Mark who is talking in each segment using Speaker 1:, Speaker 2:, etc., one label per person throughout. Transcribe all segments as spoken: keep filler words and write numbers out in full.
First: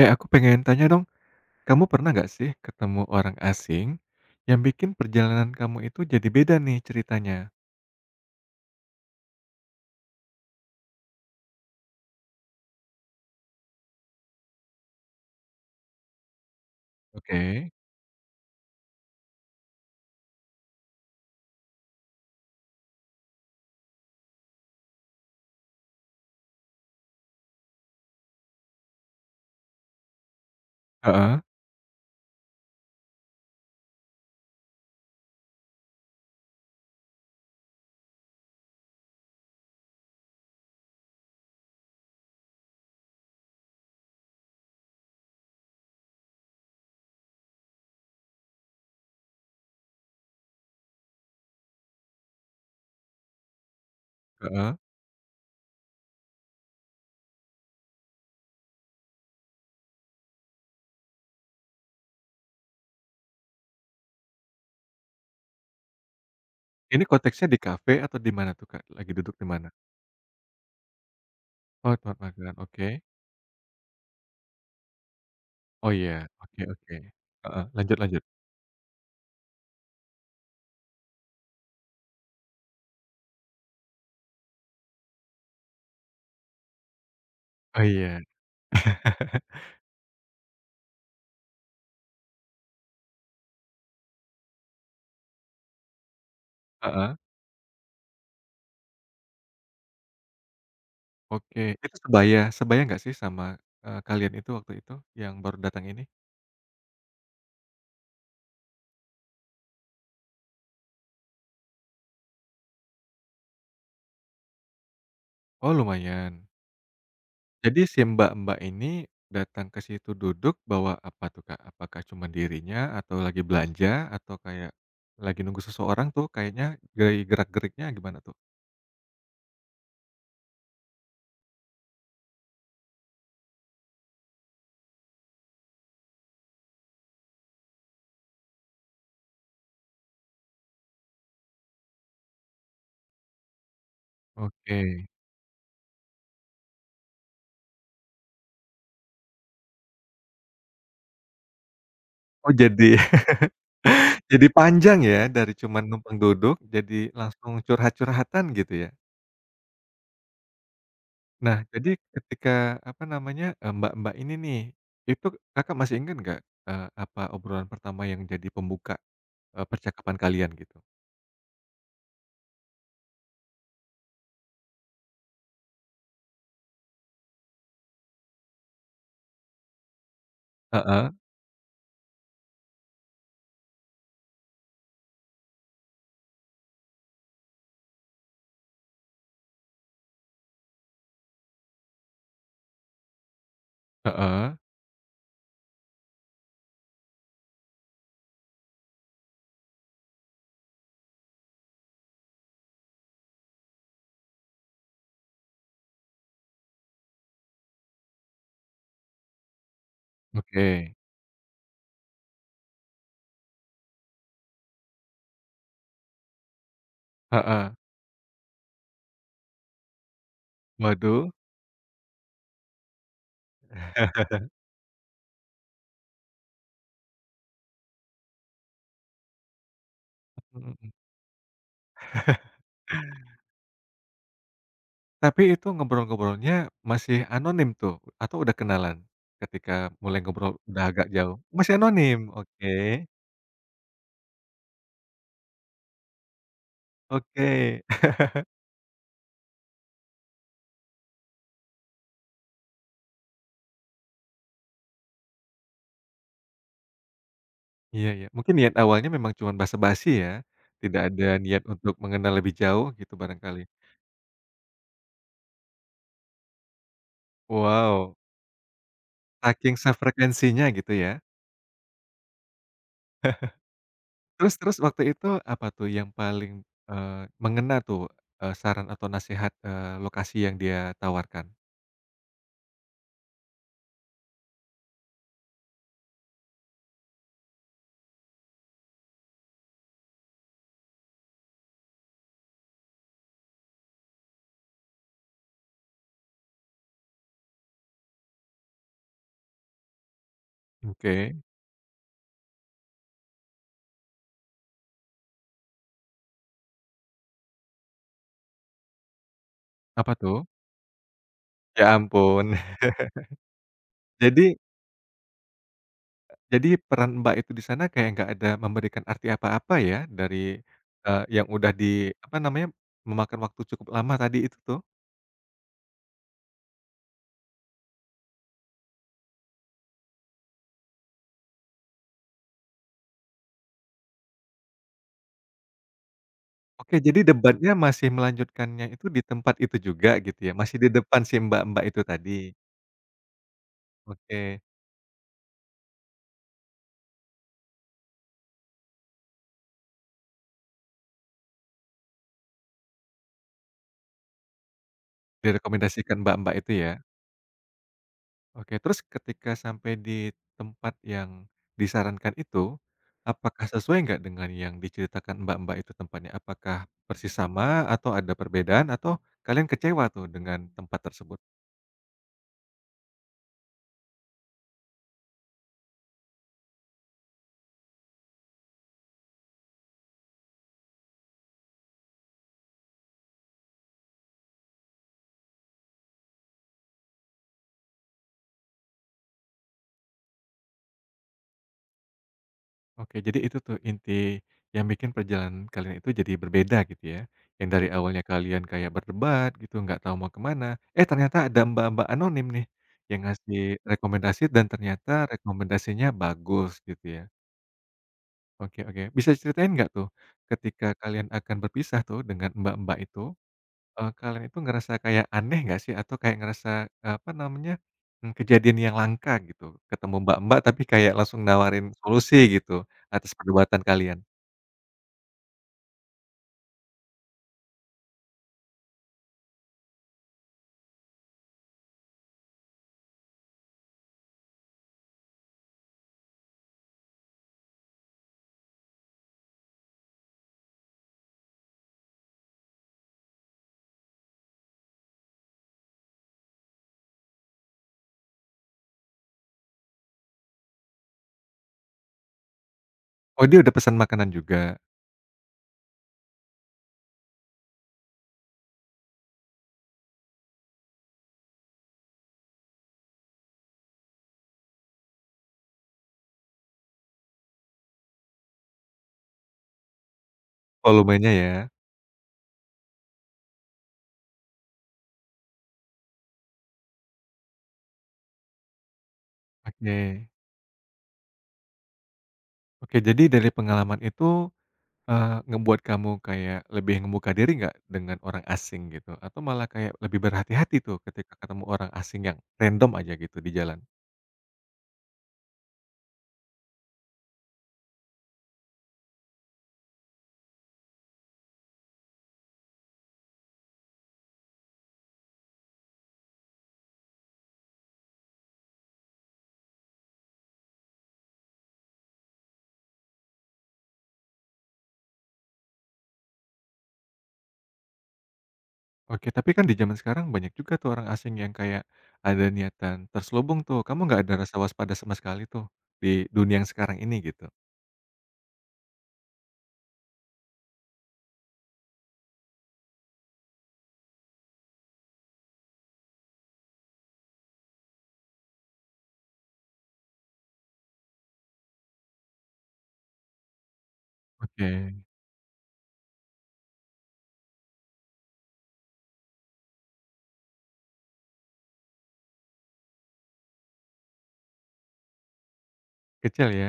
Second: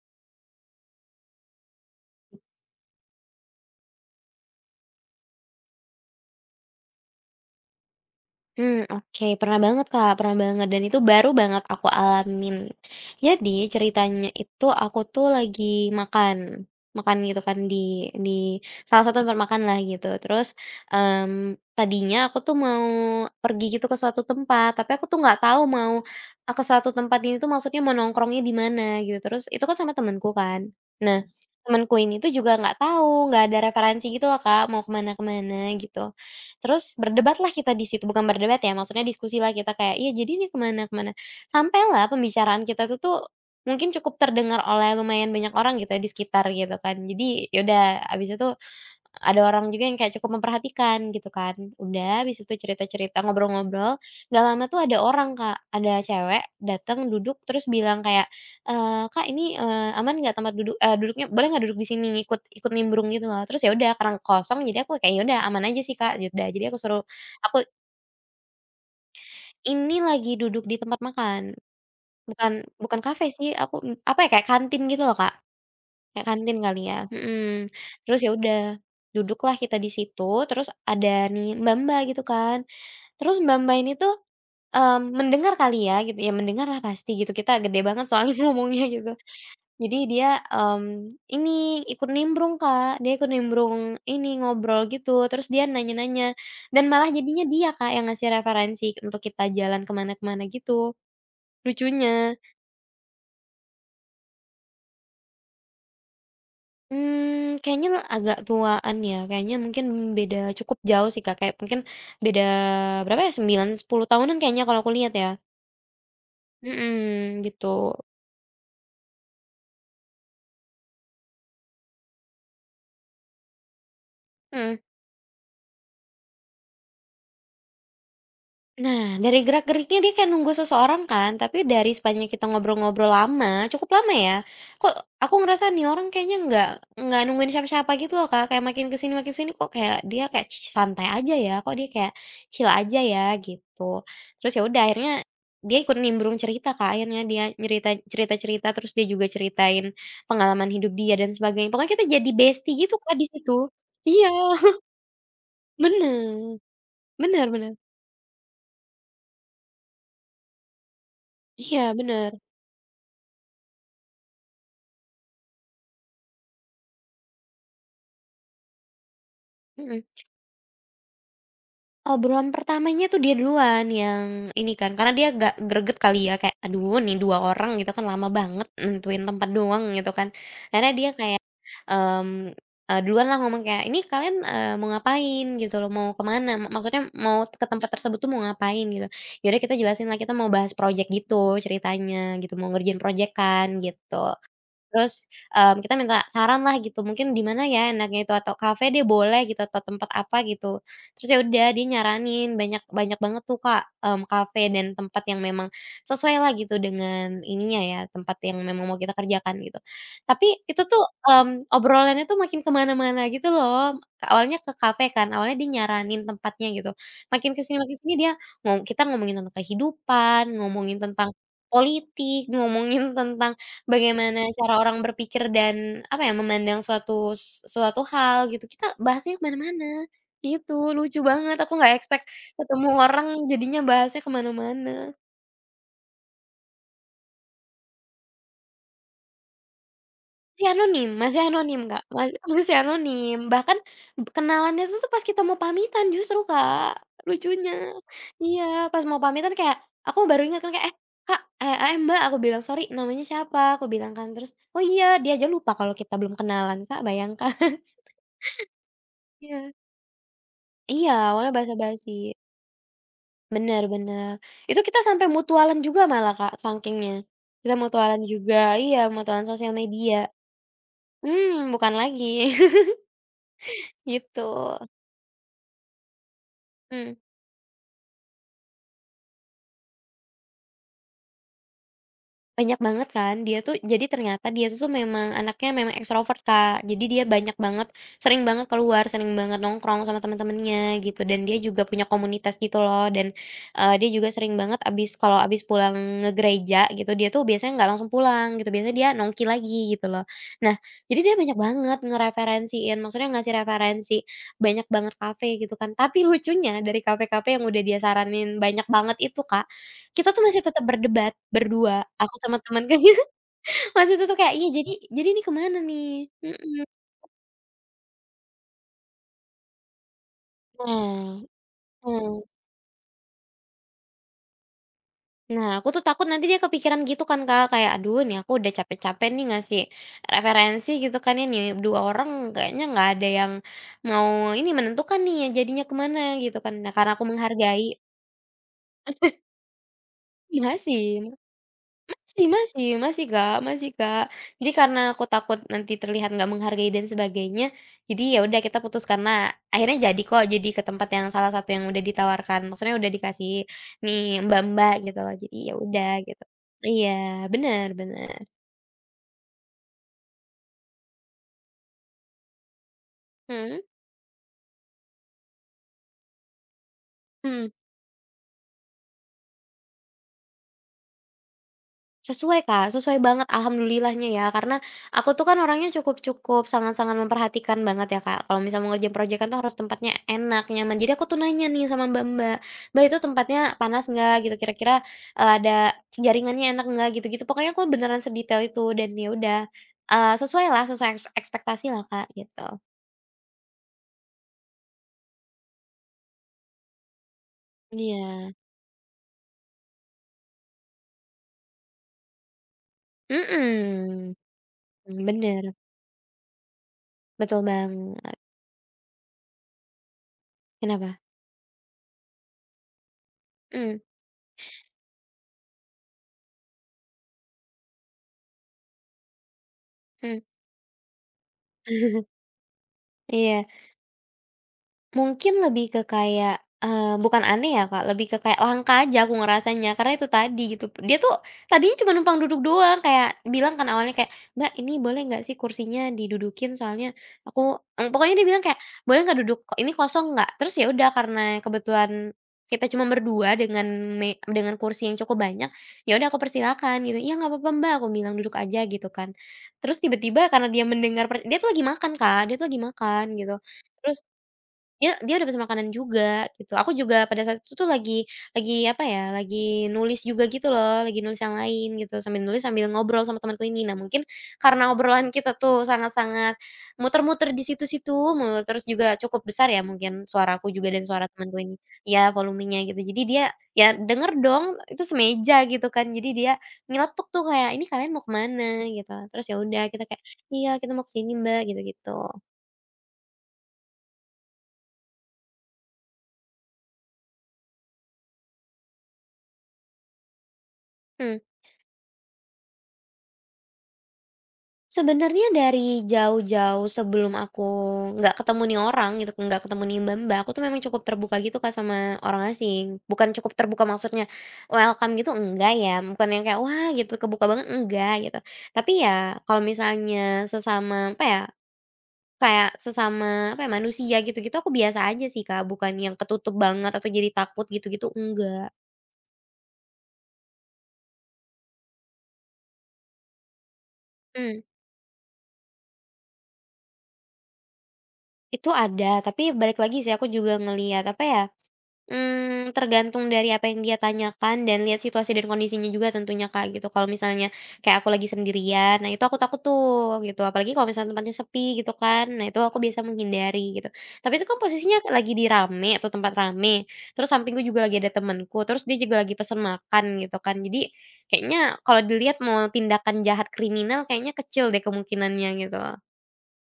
Speaker 1: Eh, aku pengen tanya dong, kamu pernah nggak sih ketemu orang asing yang bikin perjalanan kamu itu jadi beda nih ceritanya?
Speaker 2: Hmm oke, pernah banget, Kak, pernah banget dan itu baru banget aku alamin. Jadi ceritanya itu aku tuh lagi makan, makan gitu kan
Speaker 1: Oke,
Speaker 2: di di salah satu tempat makan lah gitu. Terus, mmm, tadinya aku tuh mau pergi gitu ke suatu tempat, tapi aku tuh nggak tahu mau, eee, ke suatu tempat ini tuh maksudnya mau nongkrongnya di mana gitu. Terus itu kan sama temenku kan. Nah,
Speaker 1: heeh
Speaker 2: temanku ini tuh juga nggak tahu, nggak ada referensi gitu loh, Kak, mau kemana kemana gitu. Terus berdebatlah kita di situ, bukan berdebat ya, maksudnya diskusilah kita kayak, "Iya, jadi ini kemana kemana." Sampailah pembicaraan kita tuh tuh mungkin cukup terdengar oleh lumayan banyak orang gitu ya di sekitar gitu kan. Jadi yaudah abis itu ada orang juga yang kayak cukup memperhatikan gitu kan. Udah habis itu cerita-cerita, ngobrol-ngobrol, nggak lama
Speaker 1: heeh.
Speaker 2: tuh ada orang, Kak, ada cewek datang duduk terus bilang kayak, eee, "Kak ini, eee, aman nggak tempat duduk eee, duduknya boleh nggak duduk di sini?" Ikut ikut nimbrung gitu loh. Terus ya udah karena kosong jadi aku kayak, "Ya udah aman aja sih, Kak." Ya udah jadi aku suruh
Speaker 1: Ini konteksnya di
Speaker 2: aku
Speaker 1: kafe atau di mana tuh, Kak? Lagi duduk di mana?
Speaker 2: ini lagi duduk di tempat makan,
Speaker 1: Oh, tempat
Speaker 2: bukan
Speaker 1: makan, oke.
Speaker 2: bukan kafe sih, aku, apa ya, kayak kantin gitu loh, Kak.
Speaker 1: Oh iya,
Speaker 2: Kayak kantin
Speaker 1: oke
Speaker 2: kali
Speaker 1: oke.
Speaker 2: ya?
Speaker 1: Heeh,
Speaker 2: Mhm.
Speaker 1: lanjut
Speaker 2: Terus
Speaker 1: lanjut.
Speaker 2: ya udah, duduklah kita di situ, terus ada nih mbak-mbak gitu kan. Terus mbak-mbak ini tuh, mmm, mendengar kali ya gitu ya, mendengarlah pasti gitu, kita gede
Speaker 1: Oh
Speaker 2: banget
Speaker 1: iya.
Speaker 2: soalnya ngomongnya gitu. Jadi dia, mmm, ini ikut nimbrung, Kak, dia ikut nimbrung ini, ngobrol gitu, terus dia nanya-nanya, dan malah
Speaker 1: Heeh,
Speaker 2: jadinya dia, Kak, yang ngasih referensi untuk kita jalan ke mana ke mana gitu,
Speaker 1: oke. Itu
Speaker 2: lucunya.
Speaker 1: sebaya sebaya nggak sih sama, eee, kalian itu waktu itu yang baru datang ini?
Speaker 2: Mmm, kayaknya agak tuaan ya, kayaknya mungkin beda cukup jauh sih Kak, kayak mungkin beda berapa ya, sembilan, sepuluh tahunan kayaknya kalau aku lihat ya.
Speaker 1: Oh lumayan.
Speaker 2: Mhm, gitu.
Speaker 1: Jadi si mbak-mbak ini datang ke situ duduk bawa apa tuh, Kak? Apakah cuma dirinya atau lagi belanja atau kayak
Speaker 2: Mhm.
Speaker 1: lagi nunggu seseorang tuh kayaknya dari gerak-geriknya gimana tuh?
Speaker 2: Nah, dari gerak-geriknya dia kayak nunggu seseorang kan, tapi dari sepanjang kita ngobrol-ngobrol lama, cukup lama ya, kok aku ngerasa nih orang kayaknya nggak nggak nungguin siapa-siapa gitu loh Kak, kayak makin kesini makin sini kok kayak dia kayak ci santai aja ya, kok dia kayak chill aja ya gitu. Terus ya
Speaker 1: Oke.
Speaker 2: udah akhirnya dia ikut nimbrung cerita Kak, akhirnya dia nyerita cerita-cerita, terus dia juga ceritain pengalaman hidup dia dan sebagainya. Pokoknya kita jadi
Speaker 1: Oh
Speaker 2: bestie gitu
Speaker 1: jadi
Speaker 2: Kak di situ. Iya,
Speaker 1: jadi panjang ya dari cuma numpang duduk
Speaker 2: bener,
Speaker 1: jadi
Speaker 2: bener
Speaker 1: langsung
Speaker 2: bener.
Speaker 1: curhat-curhatan gitu ya? Nah,
Speaker 2: Iya,
Speaker 1: jadi
Speaker 2: bener,
Speaker 1: ketika apa namanya, eee, mbak-mbak ini nih, itu Kakak masih ingat nggak, eee, apa obrolan pertama yang jadi pembuka, eee,
Speaker 2: mhm.
Speaker 1: percakapan kalian gitu?
Speaker 2: Obrolan pertamanya tuh dia duluan yang ini kan, karena dia agak greget kali ya, kayak, "Aduh nih dua orang," gitu kan, "lama banget nentuin tempat doang," gitu kan. Akhirnya dia
Speaker 1: Heeh
Speaker 2: kayak, mmm, eee, duluan lah ngomong kayak, "Ini kalian, eee, mau ngapain?" Gitu loh, "Mau kemana mana?" Maksudnya mau ke tempat tersebut tuh mau ngapain gitu. Ya udah kita jelasin lah, kita mau bahas project gitu ceritanya gitu, mau ngerjain project kan gitu.
Speaker 1: heeh,
Speaker 2: Terus, mmm, kita minta saran lah gitu, mungkin di mana ya enaknya itu, atau kafe dia boleh gitu, atau tempat apa gitu. Terus ya udah dia nyaranin banyak banyak banget tuh Kak, mmm, kafe dan tempat yang memang sesuai lah gitu dengan ininya ya, tempat yang memang mau kita kerjakan gitu. Tapi
Speaker 1: oke,
Speaker 2: itu tuh, mmm, obrolannya tuh makin kemana mana gitu loh. Ke- Awalnya ke kafe kan, awalnya dia nyaranin tempatnya gitu. Makin ke
Speaker 1: heeh.
Speaker 2: sini makin sini dia ngo kita ngomongin tentang kehidupan, ngomongin
Speaker 1: Waduh.
Speaker 2: tentang politik, ngomongin tentang bagaimana cara orang berpikir dan, apa ya, memandang suatu suatu hal gitu, kita bahasnya kemana mana
Speaker 1: Mhm
Speaker 2: gitu,
Speaker 1: mhm.
Speaker 2: lucu banget, aku nggak expect ketemu orang jadinya bahasnya kemana mana-mana.
Speaker 1: Tapi itu ngobrol-ngobrolnya masih anonim tuh atau udah kenalan? Ketika mulai ngobrol
Speaker 2: Masih
Speaker 1: udah agak
Speaker 2: anonim
Speaker 1: jauh?
Speaker 2: masih
Speaker 1: Masih
Speaker 2: anonim, Kak,
Speaker 1: anonim?
Speaker 2: ma masih
Speaker 1: Oke
Speaker 2: anonim, bahkan kenalannya itu tuh pas kita mau pamitan justru, Kak,
Speaker 1: oke.
Speaker 2: lucunya. Iya, pas mau pamitan kayak, aku baru ingat kan kayak, "Eh, Kak, eh eh, eh, Mbak," aku bilang, "Sorry, namanya siapa?" Aku bilang kan, terus, "Oh iya, dia aja lupa kalau kita belum kenalan, Kak, bayangkan."
Speaker 1: Iya iya. Mungkin niat awalnya memang cuma
Speaker 2: Iya.
Speaker 1: basa-basi ya? Tidak
Speaker 2: Iya,
Speaker 1: ada
Speaker 2: awalnya
Speaker 1: niat untuk
Speaker 2: basa-basi.
Speaker 1: mengenal lebih jauh gitu barangkali?
Speaker 2: Bener bener. Itu kita sampai mutualan juga malah, Kak, sakingnya. Kita
Speaker 1: Wow,
Speaker 2: mutualan juga iya, mutualan sosial
Speaker 1: saking
Speaker 2: media.
Speaker 1: sefrekuensinya gitu ya?
Speaker 2: Mmm, bukan lagi, gitu.
Speaker 1: Terus terus waktu itu apa tuh yang paling,
Speaker 2: Mhm.
Speaker 1: eee, mengena tuh, eee, saran atau nasihat, eee, lokasi yang dia tawarkan?
Speaker 2: Banyak banget kan, dia tuh jadi ternyata dia tuh tuh memang anaknya memang ekstrovert, Kak. Jadi dia banyak banget sering banget keluar, sering banget nongkrong sama teman-temannya gitu, dan dia juga punya komunitas gitu loh dan, eee, dia juga sering banget abis kalau abis pulang ngegereja gitu, dia tuh biasanya nggak langsung pulang gitu, biasanya dia nongki lagi gitu loh. Nah, jadi
Speaker 1: Oke,
Speaker 2: dia banyak banget ngereferensiin, maksudnya ngasih referensi banyak banget kafe gitu kan. Tapi lucunya dari kafe-kafe yang udah dia saranin banyak banget itu, Kak,
Speaker 1: apa
Speaker 2: kita tuh
Speaker 1: tuh?
Speaker 2: masih tetap berdebat
Speaker 1: Ya
Speaker 2: berdua, aku
Speaker 1: ampun.
Speaker 2: sama temanku masih tetap kayak,
Speaker 1: Jadi
Speaker 2: "Iya jadi jadi ini kemana nih?"
Speaker 1: jadi
Speaker 2: Mhm.
Speaker 1: peran Mbak itu di sana kayak nggak ada memberikan arti apa-apa ya dari, eee,
Speaker 2: Nah,
Speaker 1: yang udah di apa
Speaker 2: mhm.
Speaker 1: namanya, memakan waktu cukup lama tadi itu tuh?
Speaker 2: Nah aku tuh takut nanti dia kepikiran gitu kan Kak, kayak, "Aduh nih aku udah capek-capek nih ngasih referensi gitu kan ya, nih dua orang kayaknya nggak ada yang mau ini menentukan nih jadinya ke mana," gitu kan. Nah
Speaker 1: Oke,
Speaker 2: karena
Speaker 1: jadi
Speaker 2: aku
Speaker 1: debatnya
Speaker 2: menghargai,
Speaker 1: masih melanjutkannya itu di tempat itu juga gitu ya?
Speaker 2: iya
Speaker 1: Masih di depan
Speaker 2: sih.
Speaker 1: si mbak-mbak itu tadi?
Speaker 2: Masih masih masih, Kak, masih, Kak.
Speaker 1: Oke,
Speaker 2: Jadi karena aku takut nanti terlihat nggak menghargai dan sebagainya, jadi ya udah kita putus karena akhirnya jadi kok, jadi ke tempat yang salah satu yang udah ditawarkan, maksudnya udah dikasih nih Mbak-mbak gitu loh, jadi ya udah
Speaker 1: direkomendasikan
Speaker 2: gitu.
Speaker 1: mbak-mbak itu ya?
Speaker 2: Iya, benar bener.
Speaker 1: Oke, terus ketika sampai di tempat yang disarankan itu, apakah
Speaker 2: Mhm.
Speaker 1: sesuai nggak dengan yang diceritakan Mbak-Mbak itu tempatnya? Apakah persis sama atau ada perbedaan atau kalian kecewa tuh dengan tempat tersebut?
Speaker 2: Sesuai, Kak, sesuai banget alhamdulillahnya ya, karena aku tuh kan orangnya cukup cukup sangat-sangat memperhatikan banget ya, Kak, kalau misalnya mau ngerjain projekan tuh harus tempatnya enak, nyaman. Jadi aku tuh nanya nih sama Mbak-mbak, "Mbak, itu tempatnya panas nggak?" Gitu, "Kira-kira, eee, ada jaringannya enak nggak?" Gitu-gitu. Pokoknya aku beneran sedetail itu dan ya udah, eh, sesuai lah sesuai eks ekspektasi lah Kak, gitu.
Speaker 1: Oke, jadi itu tuh inti yang bikin perjalanan kalian itu jadi berbeda gitu ya. Yang dari awalnya
Speaker 2: Iya.
Speaker 1: kalian kayak berdebat gitu, nggak tahu mau kemana. Eh, ternyata ada Mbak-Mbak anonim nih yang ngasih
Speaker 2: Mhm,
Speaker 1: rekomendasi dan ternyata
Speaker 2: bener,
Speaker 1: rekomendasinya bagus gitu ya.
Speaker 2: betul banget.
Speaker 1: Oke oke. Bisa ceritain nggak tuh, ketika
Speaker 2: Kenapa?
Speaker 1: kalian akan berpisah tuh dengan mbak-mbak itu,
Speaker 2: Mhm,
Speaker 1: eee, kalian itu ngerasa kayak aneh nggak sih? Atau kayak ngerasa, eee, apa namanya, mmm, kejadian yang langka gitu, ketemu
Speaker 2: mhm.
Speaker 1: mbak-mbak tapi kayak langsung nawarin solusi gitu, atas
Speaker 2: Iya.
Speaker 1: perdebatan kalian?
Speaker 2: Mungkin lebih ke kayak, eee, bukan aneh ya Kak, lebih ke kayak langka aja aku ngerasanya, karena itu tadi gitu, dia tuh tadinya cuma numpang duduk doang, kayak bilang kan awalnya kayak, "Mbak, ini boleh nggak sih kursinya didudukin soalnya aku," eee, pokoknya dia bilang kayak, "Boleh nggak duduk kok ini kosong nggak?" Terus ya udah karena kebetulan kita cuma berdua dengan me dengan kursi yang cukup banyak, ya udah aku persilakan gitu, "Iya nggak apa-apa Mbak," aku bilang, "duduk aja," gitu kan. Terus tiba-tiba karena dia mendengar per dia tuh lagi makan Kak, dia tuh lagi makan
Speaker 1: Oh,
Speaker 2: gitu,
Speaker 1: dia udah pesan
Speaker 2: terus
Speaker 1: makanan juga?
Speaker 2: dia dia udah pesen makanan juga gitu. Aku juga pada saat itu tuh lagi lagi apa ya, lagi nulis juga gitu loh, lagi nulis yang lain gitu, sambil nulis sambil ngobrol sama temanku ini. Nah mungkin karena obrolan kita tuh sangat-sangat muter-muter di situ-situ mulu, terus juga cukup besar ya mungkin suaraku juga dan suara
Speaker 1: Volumenya
Speaker 2: temanku
Speaker 1: ya?
Speaker 2: ini. Ya volumenya gitu, jadi dia ya denger dong itu semeja gitu kan, jadi dia nyeletuk tuh kayak, "Ini kalian mau ke mana?" Gitu. Terus ya udah kita kayak,
Speaker 1: Oke.
Speaker 2: "Iya kita mau ke sini Mbak," gitu-gitu.
Speaker 1: Oke, jadi dari pengalaman itu Eee, ngebuat kamu kayak lebih ngebuka diri nggak dengan orang asing gitu? Atau malah kayak lebih berhati-hati tuh ketika
Speaker 2: Hmm.
Speaker 1: ketemu orang asing yang random aja gitu di jalan?
Speaker 2: Sebenarnya dari jauh-jauh sebelum aku nggak ketemu nih orang gitu, nggak ketemu nih Mbak-mbak, aku tuh memang cukup terbuka gitu Kak sama orang asing. Bukan cukup terbuka maksudnya welcome gitu enggak ya, bukan yang kayak wah gitu kebuka banget enggak gitu. Tapi ya kalau misalnya sesama apa ya, kayak sesama apa ya, manusia gitu-gitu aku biasa aja sih Kak, bukan yang ketutup banget atau jadi takut gitu-gitu enggak.
Speaker 1: Oke, tapi kan di zaman sekarang banyak juga tuh orang asing yang kayak ada niatan terselubung tuh, kamu nggak ada rasa
Speaker 2: Hmm
Speaker 1: waspada sama sekali tuh di dunia yang sekarang ini gitu?
Speaker 2: itu ada tapi balik lagi sih aku juga ngelihat apa ya. Mmm, tergantung dari apa yang dia tanyakan dan lihat situasi dan kondisinya juga tentunya, Kak, gitu. Kalau misalnya kayak aku lagi sendirian, nah itu aku takut tuh gitu, apalagi kalau misalnya tempatnya sepi gitu kan. Nah itu aku biasa menghindari gitu. Tapi itu kan
Speaker 1: Oke,
Speaker 2: posisinya lagi di rame atau tempat rame, terus sampingku juga lagi ada temenku, terus dia juga lagi pesen makan gitu kan. Jadi kayaknya kalau dilihat mau tindakan jahat kriminal kayaknya kecil deh kemungkinannya gitu.
Speaker 1: kecil ya?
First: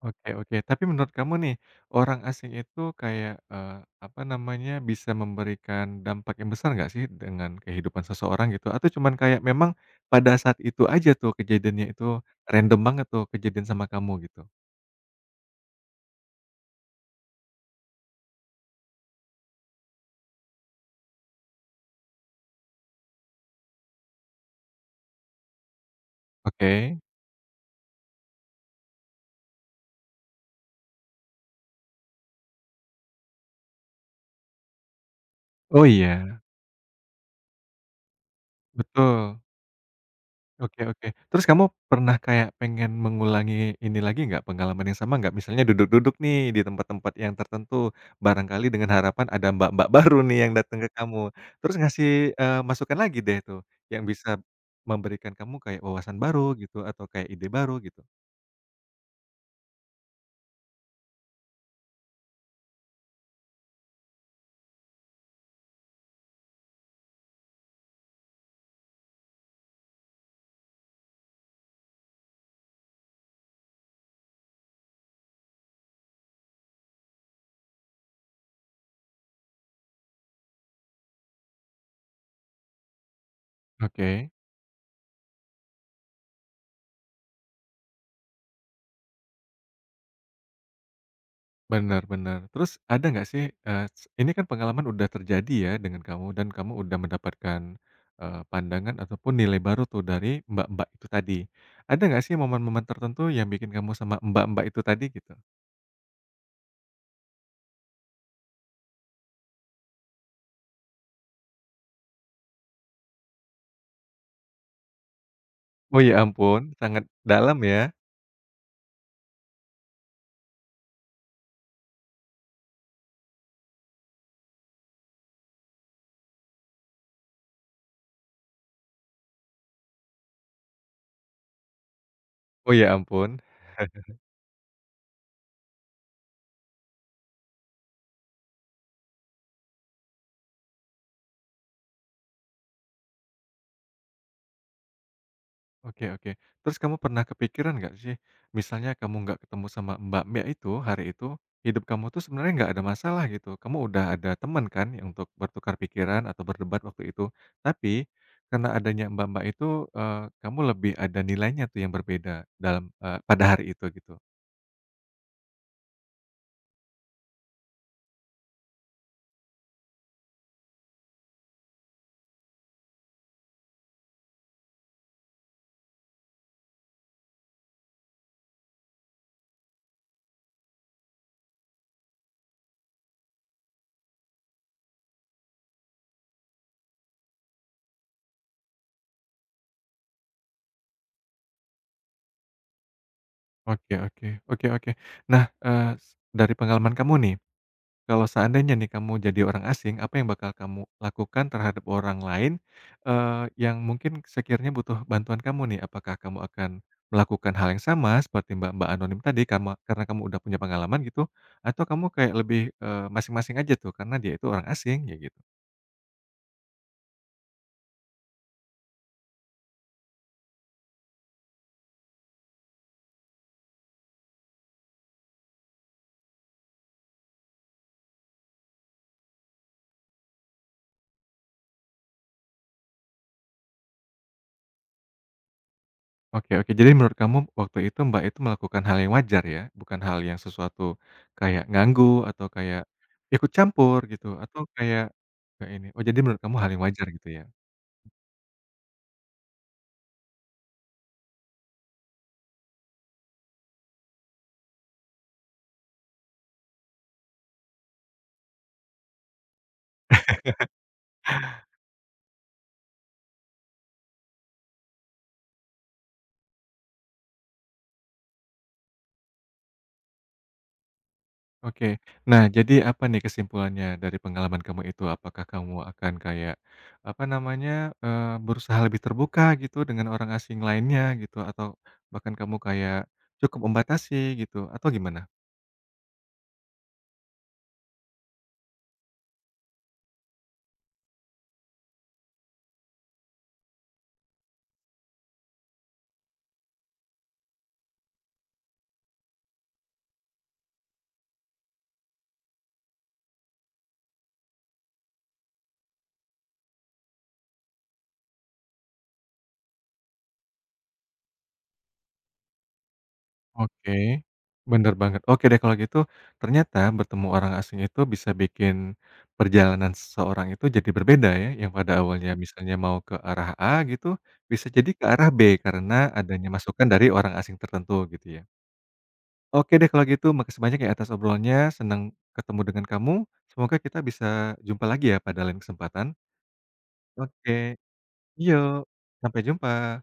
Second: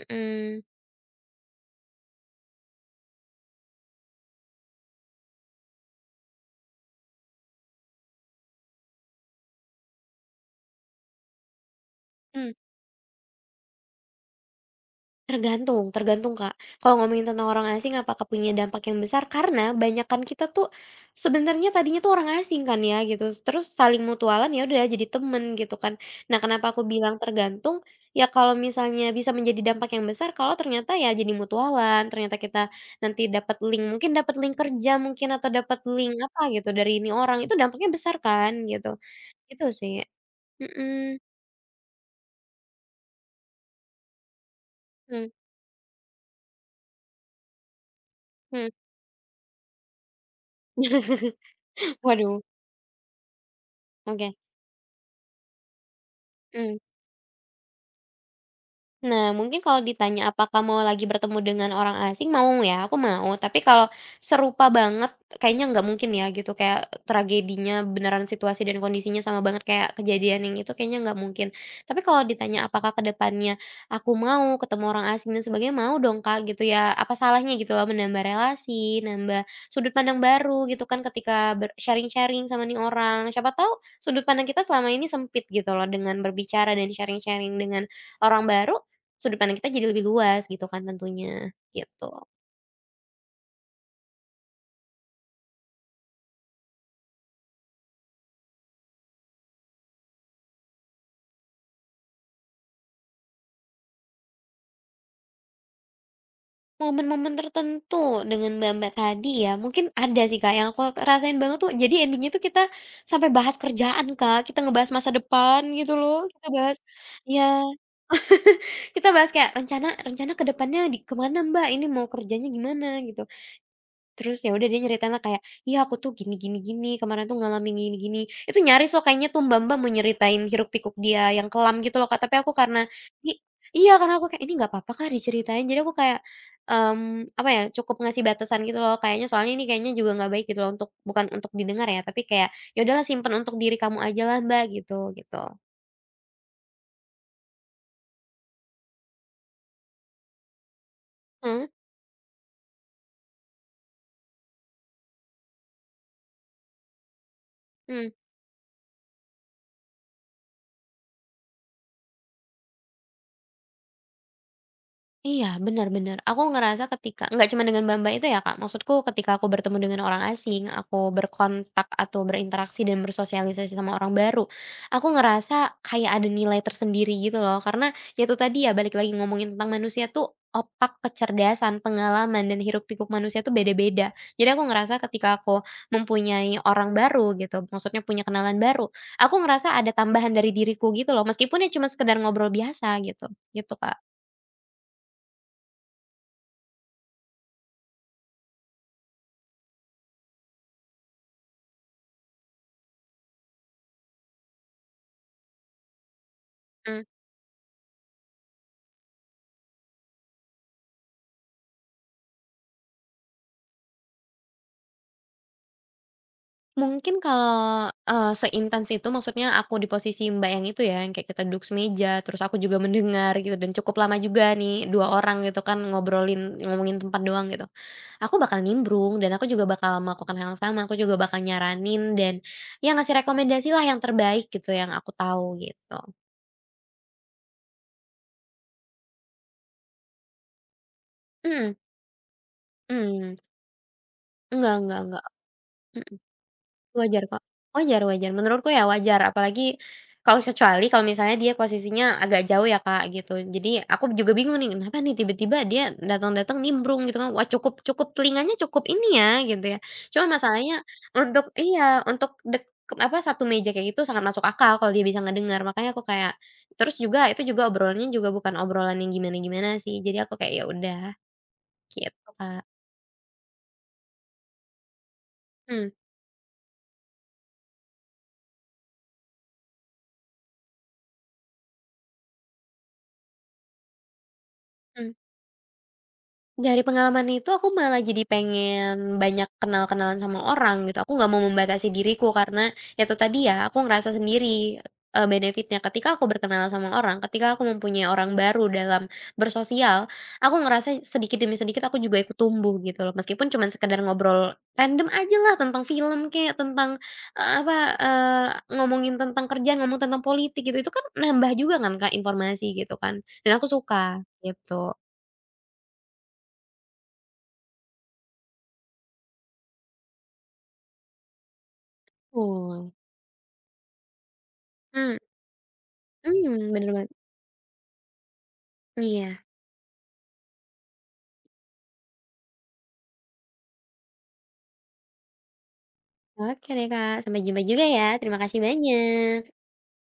Speaker 1: Oke oke. Tapi menurut kamu nih, orang asing itu kayak, eee, apa namanya, bisa memberikan dampak yang besar nggak sih dengan kehidupan seseorang gitu? Atau cuman kayak memang pada saat itu aja tuh kejadiannya itu random banget tuh kejadian sama kamu gitu?
Speaker 2: Tergantung tergantung, Kak. Kalau ngomongin tentang orang asing apakah punya dampak yang besar, karena banyakan kita tuh sebenarnya tadinya tuh orang asing kan ya gitu, terus saling mutualan ya udah jadi temen gitu kan. Nah kenapa aku
Speaker 1: Oke.
Speaker 2: bilang tergantung, ya kalau misalnya bisa menjadi dampak yang besar kalau ternyata ya jadi mutualan, ternyata kita nanti dapat link, mungkin dapat link kerja mungkin atau dapat
Speaker 1: Oh
Speaker 2: link apa
Speaker 1: iya,
Speaker 2: gitu dari ini orang, itu dampaknya besar kan gitu.
Speaker 1: betul.
Speaker 2: Itu sih.
Speaker 1: Oke oke.
Speaker 2: Mhm,
Speaker 1: Terus kamu pernah kayak pengen mengulangi ini lagi nggak, pengalaman yang sama
Speaker 2: mmm,
Speaker 1: nggak? Misalnya duduk-duduk nih di tempat-tempat yang tertentu,
Speaker 2: mhm.
Speaker 1: barangkali dengan harapan ada mbak-mbak baru nih yang datang ke kamu, terus ngasih,
Speaker 2: Waduh,
Speaker 1: eee, masukan lagi deh tuh, yang
Speaker 2: oke,
Speaker 1: bisa memberikan kamu kayak wawasan baru
Speaker 2: mmm.
Speaker 1: gitu, atau kayak ide baru gitu?
Speaker 2: Nah, mungkin kalau ditanya apakah mau lagi bertemu dengan orang asing, mau ya, aku mau. Tapi kalau serupa banget kayaknya nggak mungkin ya gitu, kayak tragedinya beneran situasi dan kondisinya sama banget kayak kejadian yang itu kayaknya nggak mungkin. Tapi kalau ditanya apakah ke depannya aku mau ketemu orang asing dan sebagainya, mau dong Kak gitu ya. Apa salahnya gitu loh menambah relasi, nambah sudut pandang baru gitu kan ketika ber- sharing-sharing sama nih orang. Siapa tahu sudut
Speaker 1: Oke.
Speaker 2: pandang kita selama ini sempit gitu loh dengan berbicara dan sharing-sharing dengan orang baru. Sudut pandang kita jadi lebih luas gitu kan tentunya, gitu.
Speaker 1: Benar-benar. Terus ada nggak sih, eee, s ini kan pengalaman udah terjadi ya dengan kamu dan kamu udah mendapatkan, eee, pandangan ataupun nilai baru tuh dari mbak-mbak itu tadi. Ada nggak sih momen-momen tertentu yang bikin kamu sama mbak-mbak itu tadi gitu?
Speaker 2: Momen-momen tertentu dengan Mbak Mbak tadi ya, mungkin ada sih Kak yang aku rasain banget tuh jadi endingnya tuh kita sampai bahas kerjaan Kak, kita ngebahas masa depan gitu
Speaker 1: Oh
Speaker 2: loh,
Speaker 1: ya
Speaker 2: kita
Speaker 1: ampun,
Speaker 2: bahas
Speaker 1: sangat
Speaker 2: ya
Speaker 1: dalam ya?
Speaker 2: kita bahas kayak rencana rencana ke depannya di kemana Mbak, ini mau kerjanya gimana gitu. Terus ya udah dia nyeritain lah kayak, "Iya aku tuh gini gini gini, kemarin tuh ngalamin gini gini." Itu nyaris loh kayaknya tuh Mbak-mbak mau nyeritain hiruk-pikuk dia yang kelam gitu loh Kak, tapi aku
Speaker 1: Oh
Speaker 2: karena
Speaker 1: ya
Speaker 2: i
Speaker 1: ampun.
Speaker 2: iya karena aku kayak, "Ini nggak apa-apa kah diceritain?" Jadi aku kayak, mmm, apa ya, cukup ngasih batasan gitu loh kayaknya soalnya ini kayaknya juga nggak baik gitu loh untuk bukan untuk didengar ya, tapi kayak, "Ya udahlah simpen untuk diri kamu aja lah Mbak," gitu gitu.
Speaker 1: Oke oke. Terus kamu pernah kepikiran nggak sih, misalnya kamu nggak ketemu sama mbak-mbak itu hari itu,
Speaker 2: hmm
Speaker 1: hidup kamu tuh sebenarnya nggak ada masalah gitu. Kamu udah ada teman kan yang untuk bertukar pikiran atau berdebat waktu itu. Tapi karena adanya mbak-mbak itu, eee, kamu lebih ada nilainya tuh yang berbeda dalam, eee, pada hari itu gitu.
Speaker 2: Iya, benar-benar. Aku ngerasa ketika nggak cuma dengan Bamba itu ya, Kak, maksudku ketika aku bertemu dengan orang asing, aku berkontak atau berinteraksi dan bersosialisasi sama orang baru, aku ngerasa kayak ada nilai tersendiri gitu loh. Karena ya itu tadi ya, balik lagi ngomongin tentang manusia tuh otak, kecerdasan, pengalaman, dan hiruk-pikuk manusia tuh beda-beda. Jadi aku ngerasa ketika aku mempunyai orang baru gitu, maksudnya punya kenalan baru, aku ngerasa ada tambahan dari diriku gitu loh, meskipun ya cuma sekedar ngobrol biasa gitu, gitu,
Speaker 1: Oke
Speaker 2: Kak.
Speaker 1: oke, oke oke. Nah, eee, s dari pengalaman kamu nih, kalau seandainya nih kamu jadi orang asing, apa yang bakal kamu lakukan terhadap orang lain, eee, yang mungkin sekiranya butuh bantuan kamu nih? Apakah kamu akan
Speaker 2: Mmm.
Speaker 1: melakukan hal yang sama seperti Mbak-mbak anonim tadi karma karena kamu udah punya pengalaman gitu? Atau kamu kayak lebih, eee, masing-masing aja tuh karena dia itu orang asing ya gitu?
Speaker 2: Mungkin kalau, eee, seintens itu maksudnya aku di posisi Mbak yang itu ya, yang kayak kita duduk semeja, terus aku juga mendengar gitu dan cukup lama juga nih dua orang gitu kan ngobrolin ngomongin tempat doang gitu. Aku bakal nimbrung dan aku juga bakal melakukan hal yang sama, aku juga bakal nyaranin dan ya ngasih rekomendasi lah yang terbaik gitu yang aku tahu gitu.
Speaker 1: Oke oke, jadi menurut kamu waktu itu Mbak itu melakukan hal yang wajar ya? Bukan hal yang sesuatu kayak
Speaker 2: Mhm,
Speaker 1: nganggu atau kayak
Speaker 2: mhm.
Speaker 1: ikut campur gitu atau
Speaker 2: Enggak enggak
Speaker 1: kayak
Speaker 2: enggak.
Speaker 1: kayak ini, oh
Speaker 2: Mhm.
Speaker 1: jadi menurut kamu hal yang wajar
Speaker 2: Wajar
Speaker 1: gitu ya?
Speaker 2: kok wajar wajar, menurutku ya wajar, apalagi kalau kecuali kalau misalnya dia posisinya agak jauh ya Kak, gitu. Jadi aku juga bingung nih, kenapa nih tiba-tiba dia datang-datang nimbrung gitu kan, wah cukup cukup telinganya cukup ini ya, gitu ya. Cuma masalahnya untuk iya, untuk dek apa, satu meja kayak gitu sangat masuk akal kalau dia bisa ngedengar, makanya aku kayak terus juga itu juga obrolannya juga bukan obrolan yang gimana-gimana sih, jadi aku kayak, ya udah,
Speaker 1: Oke.
Speaker 2: gitu
Speaker 1: Nah,
Speaker 2: Kak.
Speaker 1: jadi apa nih kesimpulannya dari pengalaman kamu itu? Apakah kamu
Speaker 2: Mhm,
Speaker 1: akan kayak, apa namanya, eee, berusaha lebih terbuka gitu dengan orang asing lainnya gitu? Atau bahkan kamu kayak cukup membatasi gitu atau
Speaker 2: mhm.
Speaker 1: gimana?
Speaker 2: Dari pengalaman itu aku malah jadi pengen banyak kenal-kenalan sama orang gitu, aku nggak mau membatasi diriku karena, ya itu tadi ya, aku ngerasa sendiri, eee, benefitnya ketika aku berkenalan sama orang, ketika aku mempunyai orang baru dalam bersosial, aku ngerasa sedikit demi sedikit aku juga ikut tumbuh gitu loh, meskipun cuman sekedar ngobrol random aja lah tentang film kayak tentang, eee, apa, eee, ngomongin tentang kerjaan, ngomong tentang politik gitu, itu kan nambah juga kan Kak informasi gitu kan, dan aku
Speaker 1: Oke,
Speaker 2: suka,
Speaker 1: bener
Speaker 2: gitu.
Speaker 1: banget. Oke deh kalau gitu, ternyata bertemu orang asing itu bisa bikin perjalanan seseorang itu jadi berbeda ya, yang pada awalnya misalnya
Speaker 2: Betul.
Speaker 1: mau ke arah A gitu, bisa jadi ke
Speaker 2: Mhm.
Speaker 1: arah B karena adanya
Speaker 2: Hmm
Speaker 1: masukan
Speaker 2: bener
Speaker 1: dari
Speaker 2: banget.
Speaker 1: orang asing tertentu gitu ya?
Speaker 2: Iya.
Speaker 1: Oke deh kalau gitu, makasih banyak ya atas obrolannya, senang ketemu dengan kamu. Semoga kita bisa jumpa lagi ya pada lain kesempatan.
Speaker 2: Oke deh, Kak, sampai
Speaker 1: Oke,
Speaker 2: jumpa juga ya. Terima kasih
Speaker 1: yuk sampai
Speaker 2: banyak.
Speaker 1: jumpa.